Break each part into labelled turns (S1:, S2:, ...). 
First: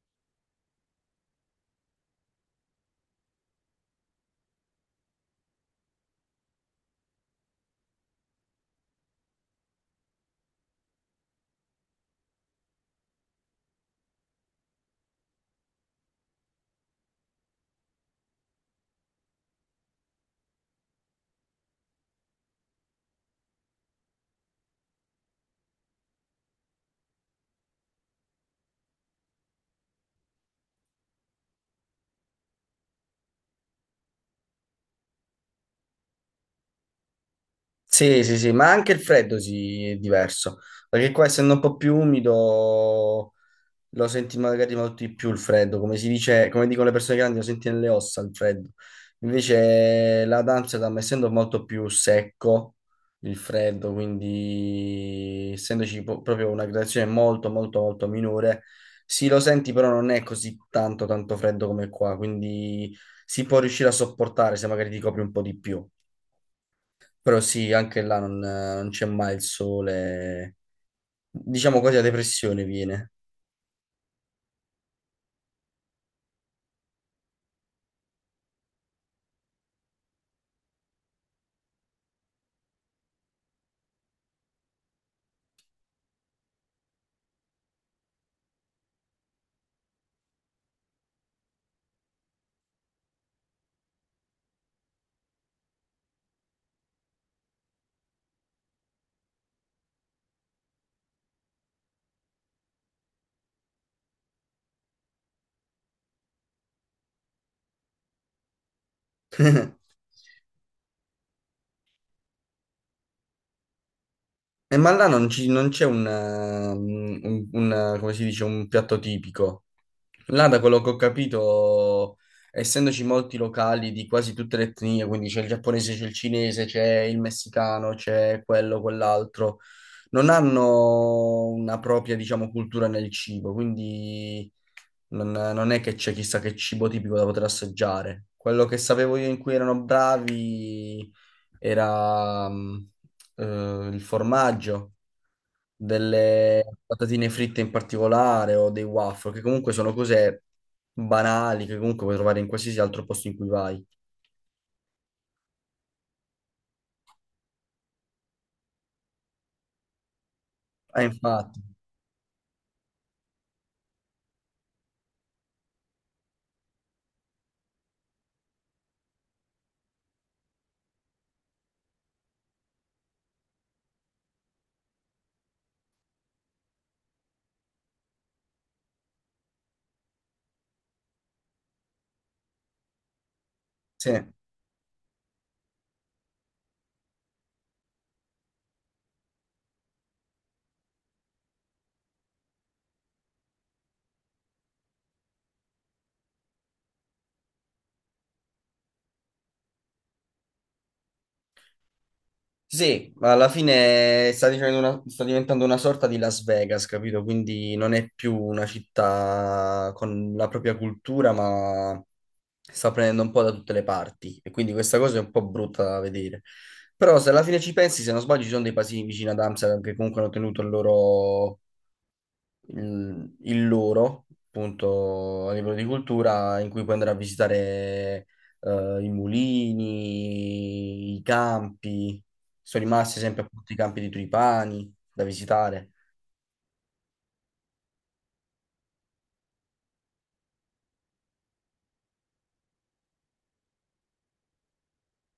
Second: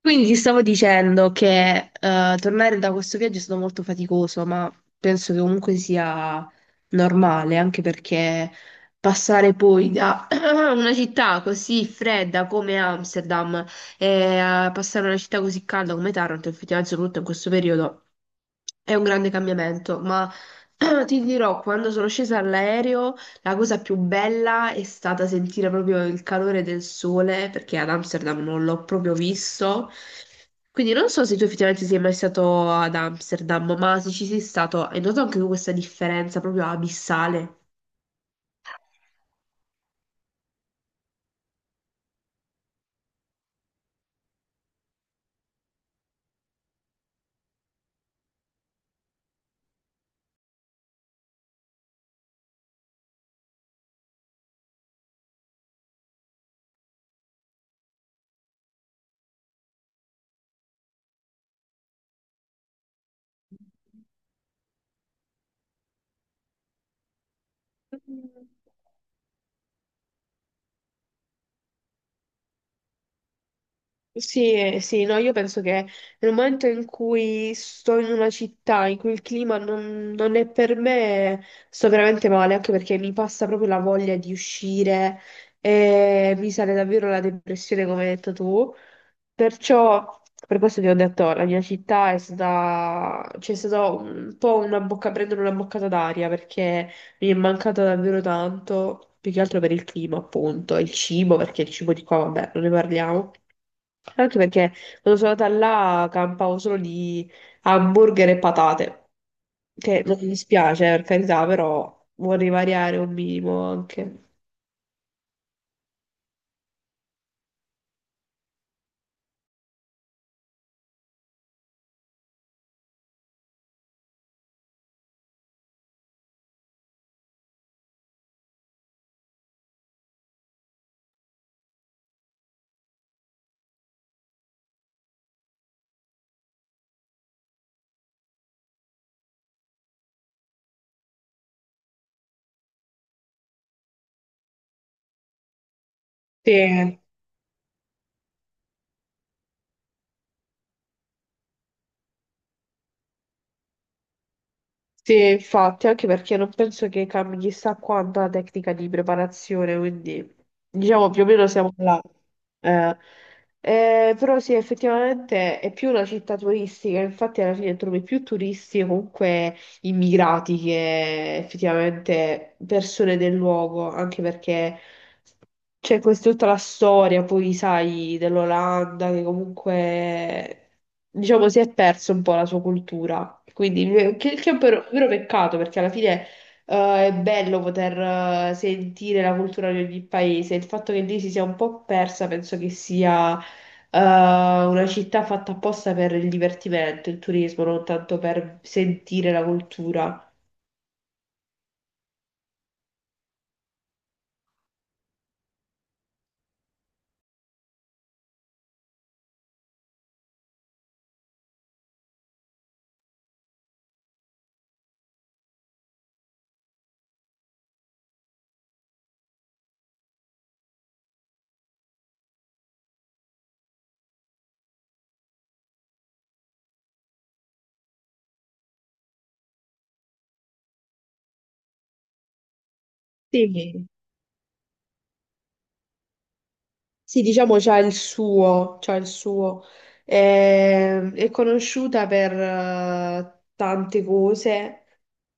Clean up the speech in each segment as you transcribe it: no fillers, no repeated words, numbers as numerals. S1: Quindi ti stavo dicendo che tornare da questo viaggio è stato molto faticoso, ma penso che comunque sia normale, anche perché passare poi da una città così fredda come Amsterdam e a passare a una città così calda come Taranto, effettivamente, soprattutto in questo periodo. È un grande cambiamento, ma ti dirò, quando sono scesa all'aereo, la cosa più bella è stata sentire proprio il calore del sole, perché ad Amsterdam non l'ho proprio visto. Quindi non so se tu effettivamente sei mai stato ad Amsterdam, ma se ci sei stato, hai notato anche tu questa differenza proprio abissale?
S2: Sì, sì, sì, ma anche il freddo si è diverso, perché qua essendo un po' più umido lo senti magari molto di più il freddo, come si dice, come dicono le persone grandi, lo senti nelle ossa il freddo. Invece la Amsterdam, essendo molto più secco il freddo, quindi essendoci proprio una gradazione molto, molto, molto minore, sì, lo senti, però non è così tanto, tanto freddo come qua, quindi si può riuscire a sopportare se magari ti copri un po' di più. Però sì, anche là non c'è mai il sole. Diciamo quasi la depressione viene.
S1: Sì, sì, no, io penso che nel momento in cui sto in una città in cui il clima non è per me, sto veramente male, anche perché mi passa proprio la voglia di uscire e mi sale davvero la depressione, come hai detto tu. Perciò, per questo ti ho detto, la mia città c'è stata un po' prendere una boccata d'aria perché mi è mancata davvero tanto, più che altro per il clima, appunto, e il cibo, perché il cibo di qua, vabbè, non ne parliamo. Anche perché quando sono andata là campavo solo di hamburger e patate, che non mi dispiace per carità, però vorrei variare un minimo anche.
S2: Ma là non c'è come si dice, un piatto tipico. Là, da quello che ho capito, essendoci molti locali di quasi tutte le etnie, quindi c'è il giapponese, c'è il cinese, c'è il messicano, c'è quello, quell'altro. Non hanno una propria, diciamo, cultura nel cibo, quindi non è che c'è chissà che cibo tipico da poter assaggiare. Quello che sapevo io in cui erano bravi era il formaggio, delle
S1: Sì.
S2: patatine fritte in particolare o dei waffle, che comunque sono cose banali che comunque puoi trovare in qualsiasi altro posto in cui vai.
S1: Sì, infatti, anche perché non penso che cambi chissà quanto la tecnica di preparazione, quindi
S2: Ah,
S1: diciamo più o meno
S2: infatti,
S1: siamo là. Eh, però sì, effettivamente è più una città turistica, infatti alla fine trovi più turisti o comunque immigrati che effettivamente persone del luogo, anche perché c'è questa tutta la storia, poi sai, dell'Olanda che comunque, diciamo, si è perso un po' la sua cultura. Quindi,
S2: sì.
S1: che è un vero peccato perché alla fine è bello poter sentire la cultura di ogni paese. Il fatto che lì si sia un po' persa, penso che sia una città fatta apposta per il divertimento, il turismo, non tanto per sentire la cultura.
S2: Sì, ma alla fine sta dicendo sta diventando una sorta di Las Vegas, capito? Quindi non è più una città con la propria cultura, ma sta prendendo un po' da tutte le parti. E quindi questa cosa è un po' brutta da vedere. Però se alla fine ci pensi, se non sbaglio, ci sono dei paesini vicino ad Amsterdam che comunque hanno tenuto il loro, appunto, a livello di cultura, in cui puoi andare a visitare i mulini, i campi. Sono rimasti sempre appunto i
S1: Sì,
S2: campi di Tripani da visitare.
S1: sì, diciamo c'ha il suo, c'ha il suo. È conosciuta per tante cose,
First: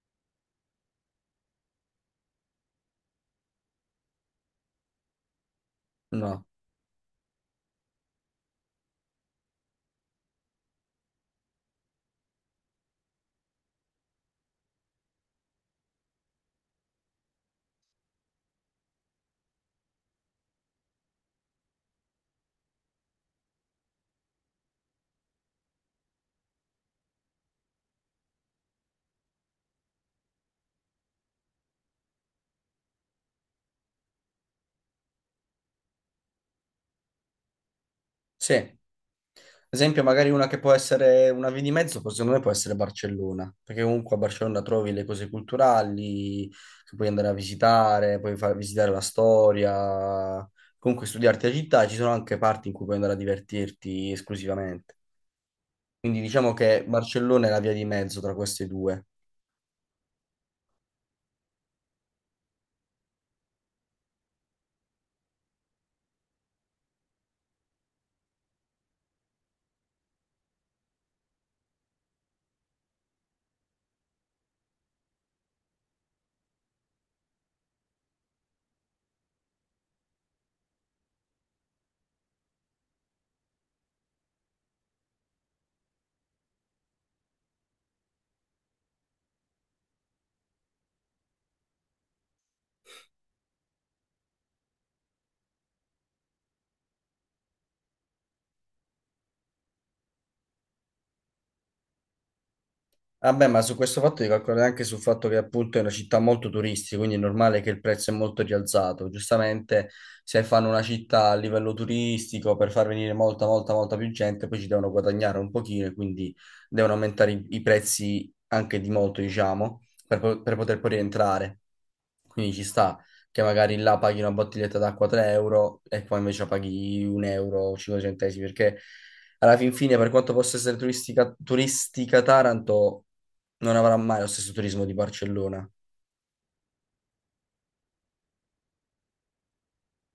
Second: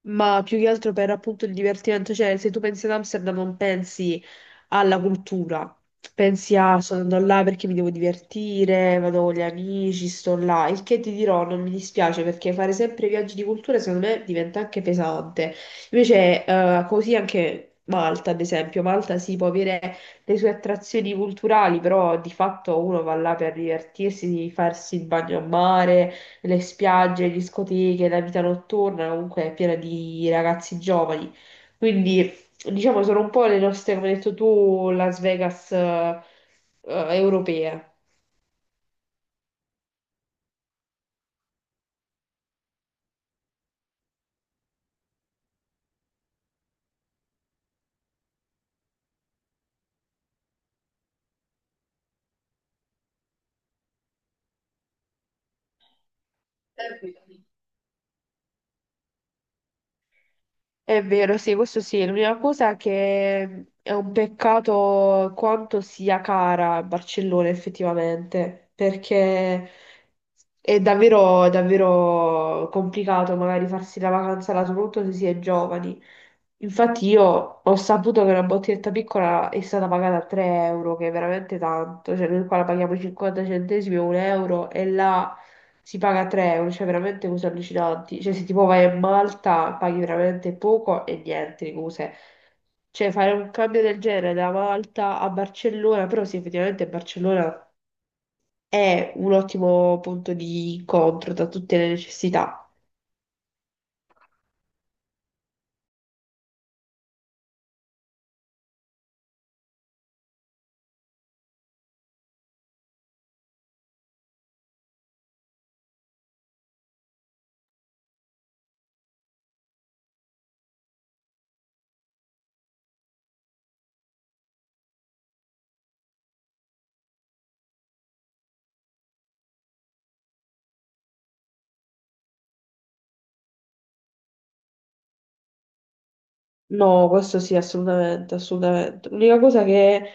S1: ma più che altro per appunto il divertimento. Cioè, se tu pensi ad Amsterdam non pensi alla cultura,
S2: No,
S1: pensi a sono andato là perché mi devo divertire, vado con gli amici, sto là. Il che ti dirò, non mi dispiace perché fare sempre viaggi di cultura secondo me diventa anche pesante. Invece, così anche Malta, ad esempio, Malta si può avere le sue attrazioni culturali, però di fatto uno va là per divertirsi, di farsi il bagno a mare, le spiagge, le discoteche, la vita notturna, comunque è piena di ragazzi giovani. Quindi, diciamo, sono un po' le nostre, come hai detto tu, Las Vegas, europee.
S2: sì. Esempio, magari una che può essere una via di mezzo, poi secondo me può essere Barcellona, perché comunque a Barcellona trovi le cose culturali che puoi andare a visitare, puoi far visitare la storia, comunque studiarti la città, ci sono anche parti in cui puoi andare a divertirti esclusivamente. Quindi diciamo che Barcellona è la via di mezzo tra queste due.
S1: È vero, sì, questo sì. L'unica cosa è che è un peccato quanto sia cara Barcellona effettivamente, perché è davvero complicato magari farsi la vacanza là, soprattutto se si è giovani. Infatti io ho saputo che una bottiglietta piccola è stata pagata a 3 euro, che è veramente tanto, cioè noi qua la paghiamo 50 centesimi o un euro e là si paga 3 euro, cioè veramente cose allucinanti. Cioè, se tipo vai a Malta, paghi veramente poco e niente di cose. Cioè, fare un cambio del genere da Malta a Barcellona, però sì, effettivamente Barcellona è un ottimo punto di incontro da tutte le necessità.
S2: Vabbè, ma su questo fatto devi calcolare anche sul fatto che appunto è una città molto turistica, quindi è normale che il prezzo è molto rialzato. Giustamente, se fanno una città a livello turistico per far venire molta, molta, molta più gente, poi ci devono guadagnare un pochino e quindi devono aumentare i prezzi anche di molto, diciamo, per poter poi rientrare. Quindi ci sta che magari là paghi una bottiglietta d'acqua 3 euro e qua invece la paghi 1 euro o 5 centesimi, perché alla fin fine, per quanto possa essere turistica, turistica Taranto non avrà mai lo stesso turismo di Barcellona.
S1: No, questo sì, assolutamente, assolutamente. L'unica cosa che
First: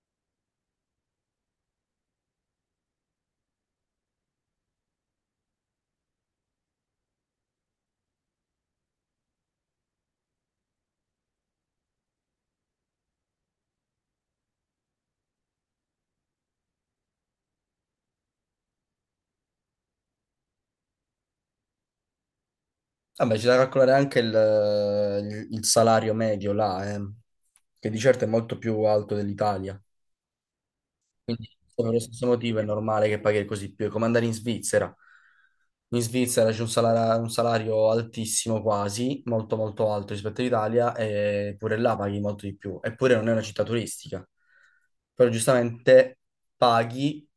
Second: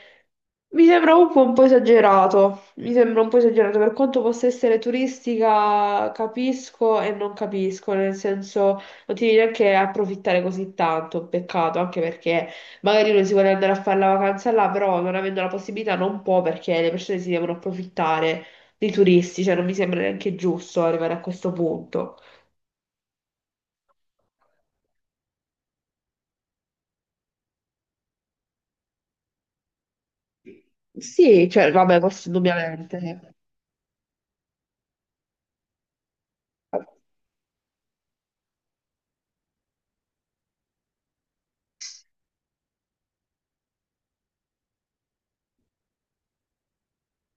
S1: mi sembra un po' esagerato, per quanto possa essere turistica, capisco e non capisco, nel senso non ti devi neanche approfittare così tanto, peccato, anche perché magari uno si vuole andare a fare la vacanza là, però non avendo la possibilità non può perché le persone si devono approfittare dei turisti, cioè non mi sembra neanche giusto arrivare a questo punto.
S2: Vabbè, c'è da calcolare anche il salario medio là, che di certo è molto più alto dell'Italia.
S1: Sì,
S2: Quindi,
S1: cioè,
S2: per lo
S1: vabbè,
S2: stesso
S1: questo
S2: motivo, è normale che
S1: indubbiamente.
S2: paghi così più. È come andare in Svizzera. In Svizzera c'è un salario, altissimo quasi, molto molto alto rispetto all'Italia, e pure là paghi molto di più. Eppure non è una città turistica. Però giustamente paghi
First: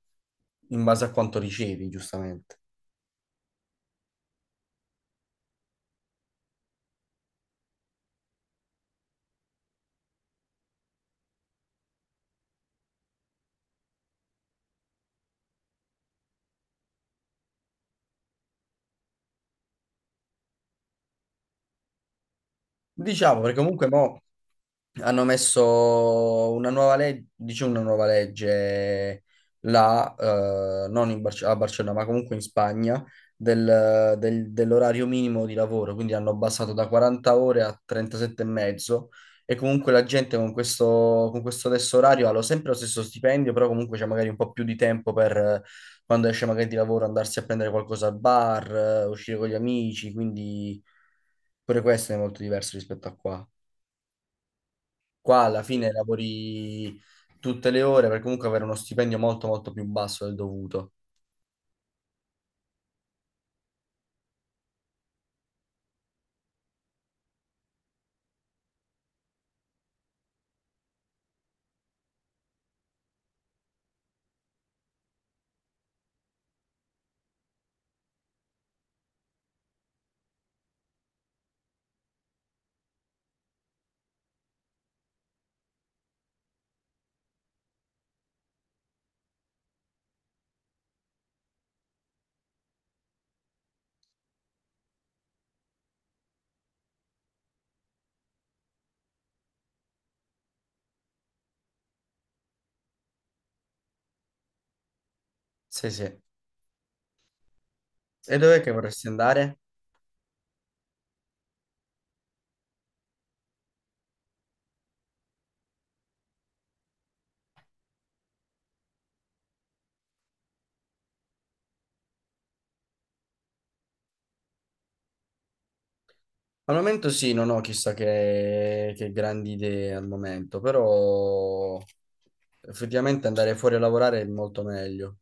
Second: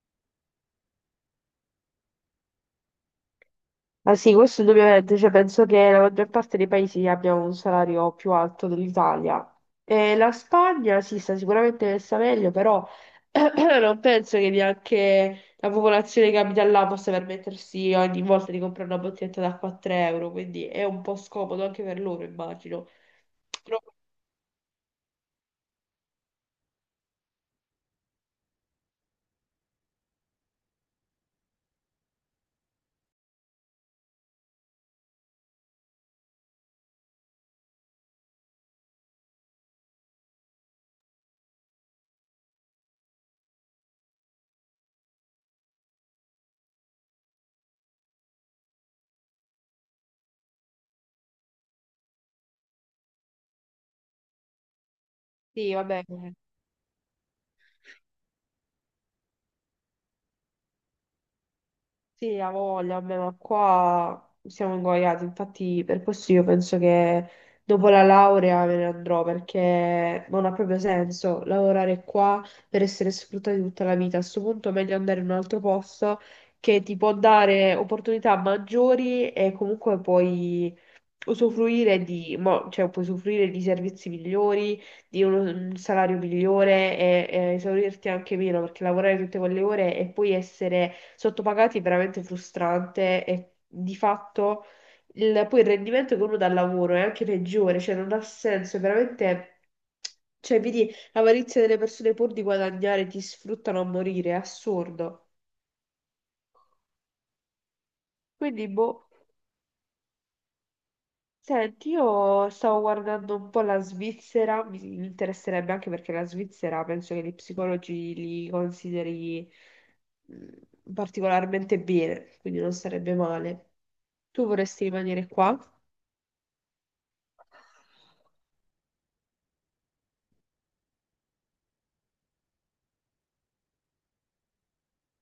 S2: in base a quanto ricevi, giustamente.
S1: Ma sì, questo indubbiamente, cioè, penso che la maggior parte dei paesi abbia un salario più alto dell'Italia. E la Spagna sì, sta sicuramente messa meglio, però non penso che neanche la popolazione che abita là possa permettersi ogni volta di comprare una bottiglietta d'acqua a 3 euro, quindi è un po' scomodo anche per loro, immagino.
S2: Diciamo, perché
S1: Però
S2: comunque mo hanno messo una nuova legge, dice una nuova legge là, non a Barcellona, ma comunque in Spagna, dell'orario minimo di lavoro, quindi hanno abbassato da 40 ore a 37 e mezzo e comunque la gente con questo, adesso orario ha sempre lo stesso stipendio, però comunque c'è magari un po' più di tempo per quando esce magari di lavoro andarsi a prendere qualcosa al bar, uscire con gli amici, quindi. Pure questo è molto diverso rispetto a qua. Qua alla
S1: sì,
S2: fine
S1: vabbè.
S2: lavori tutte le ore per comunque avere uno stipendio molto molto più basso del dovuto.
S1: Sì, ha voglia, vabbè, ma qua siamo ingoiati, infatti per questo io penso che dopo la laurea me ne andrò perché non ha proprio senso lavorare qua per essere sfruttati tutta la vita. A questo punto è meglio andare in un altro posto che ti può dare opportunità maggiori e comunque puoi usufruire di, cioè, puoi usufruire di servizi migliori di un salario migliore e esaurirti anche meno, perché lavorare tutte quelle ore e poi essere sottopagati è veramente frustrante e di fatto poi il rendimento che uno dà al lavoro è anche peggiore, cioè non ha senso, è veramente. Cioè, vedi l'avarizia delle persone pur di guadagnare ti sfruttano a morire, è assurdo.
S2: Sì, sì. E dov'è
S1: Quindi,
S2: che vorresti
S1: boh.
S2: andare?
S1: Senti, io stavo guardando un po' la Svizzera, mi interesserebbe anche perché la Svizzera penso che gli psicologi li consideri particolarmente bene, quindi non sarebbe male. Tu vorresti rimanere qua?
S2: Al momento sì, non ho chissà che grandi idee al momento, però effettivamente andare fuori a lavorare è molto meglio.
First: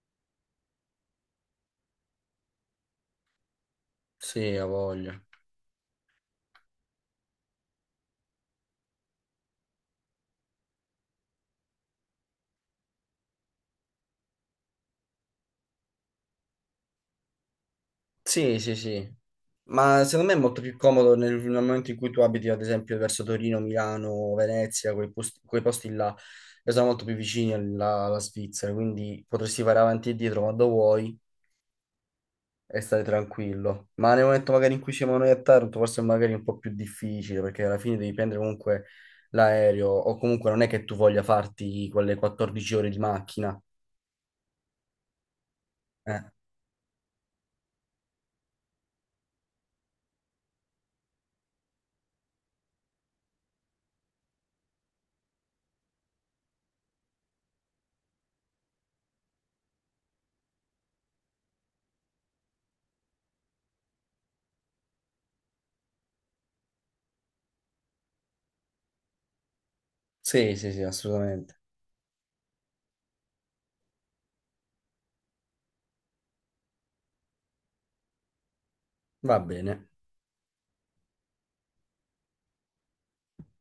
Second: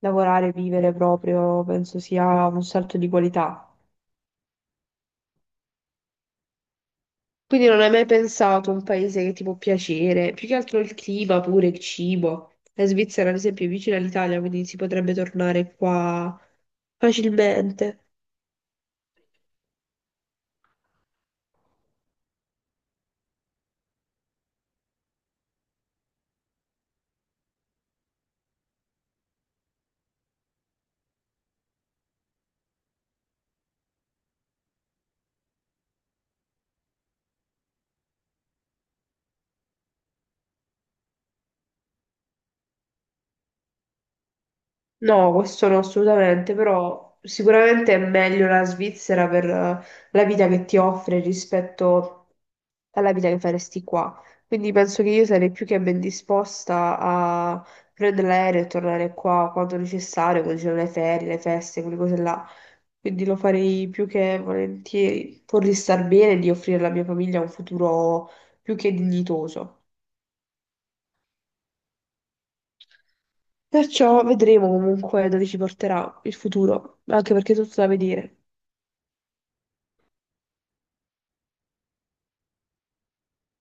S1: Lavorare, vivere proprio, penso sia un salto di qualità.
S2: Sì, ho voglia.
S1: Quindi non hai mai pensato a un paese che ti può piacere, più che altro il clima pure, il cibo. La Svizzera, ad esempio, è vicina all'Italia, quindi si potrebbe tornare qua facilmente.
S2: Sì, sì, sì. Ma secondo me è molto più comodo nel momento in cui tu abiti, ad esempio, verso Torino, Milano, Venezia, quei posti là, che sono molto più vicini alla Svizzera, quindi potresti fare avanti e dietro quando vuoi e stare tranquillo. Ma nel momento magari in cui siamo noi a Taranto, forse è magari un po' più difficile, perché alla fine devi prendere comunque l'aereo, o comunque non è che tu voglia farti quelle 14 ore di macchina.
S1: No, questo no,
S2: Eh,
S1: assolutamente, però sicuramente è meglio la Svizzera per la vita che ti offre rispetto alla vita che faresti qua. Quindi penso che io sarei più che ben disposta a prendere l'aereo e tornare qua quando necessario, quando ci sono le ferie, le feste, quelle cose là. Quindi lo farei più che volentieri, pur di star bene e di offrire alla mia famiglia un futuro più che dignitoso.
S2: Sì, sì, sì, assolutamente.
S1: Perciò vedremo comunque dove ci porterà il futuro, anche perché è tutto da vedere.
S2: Va bene.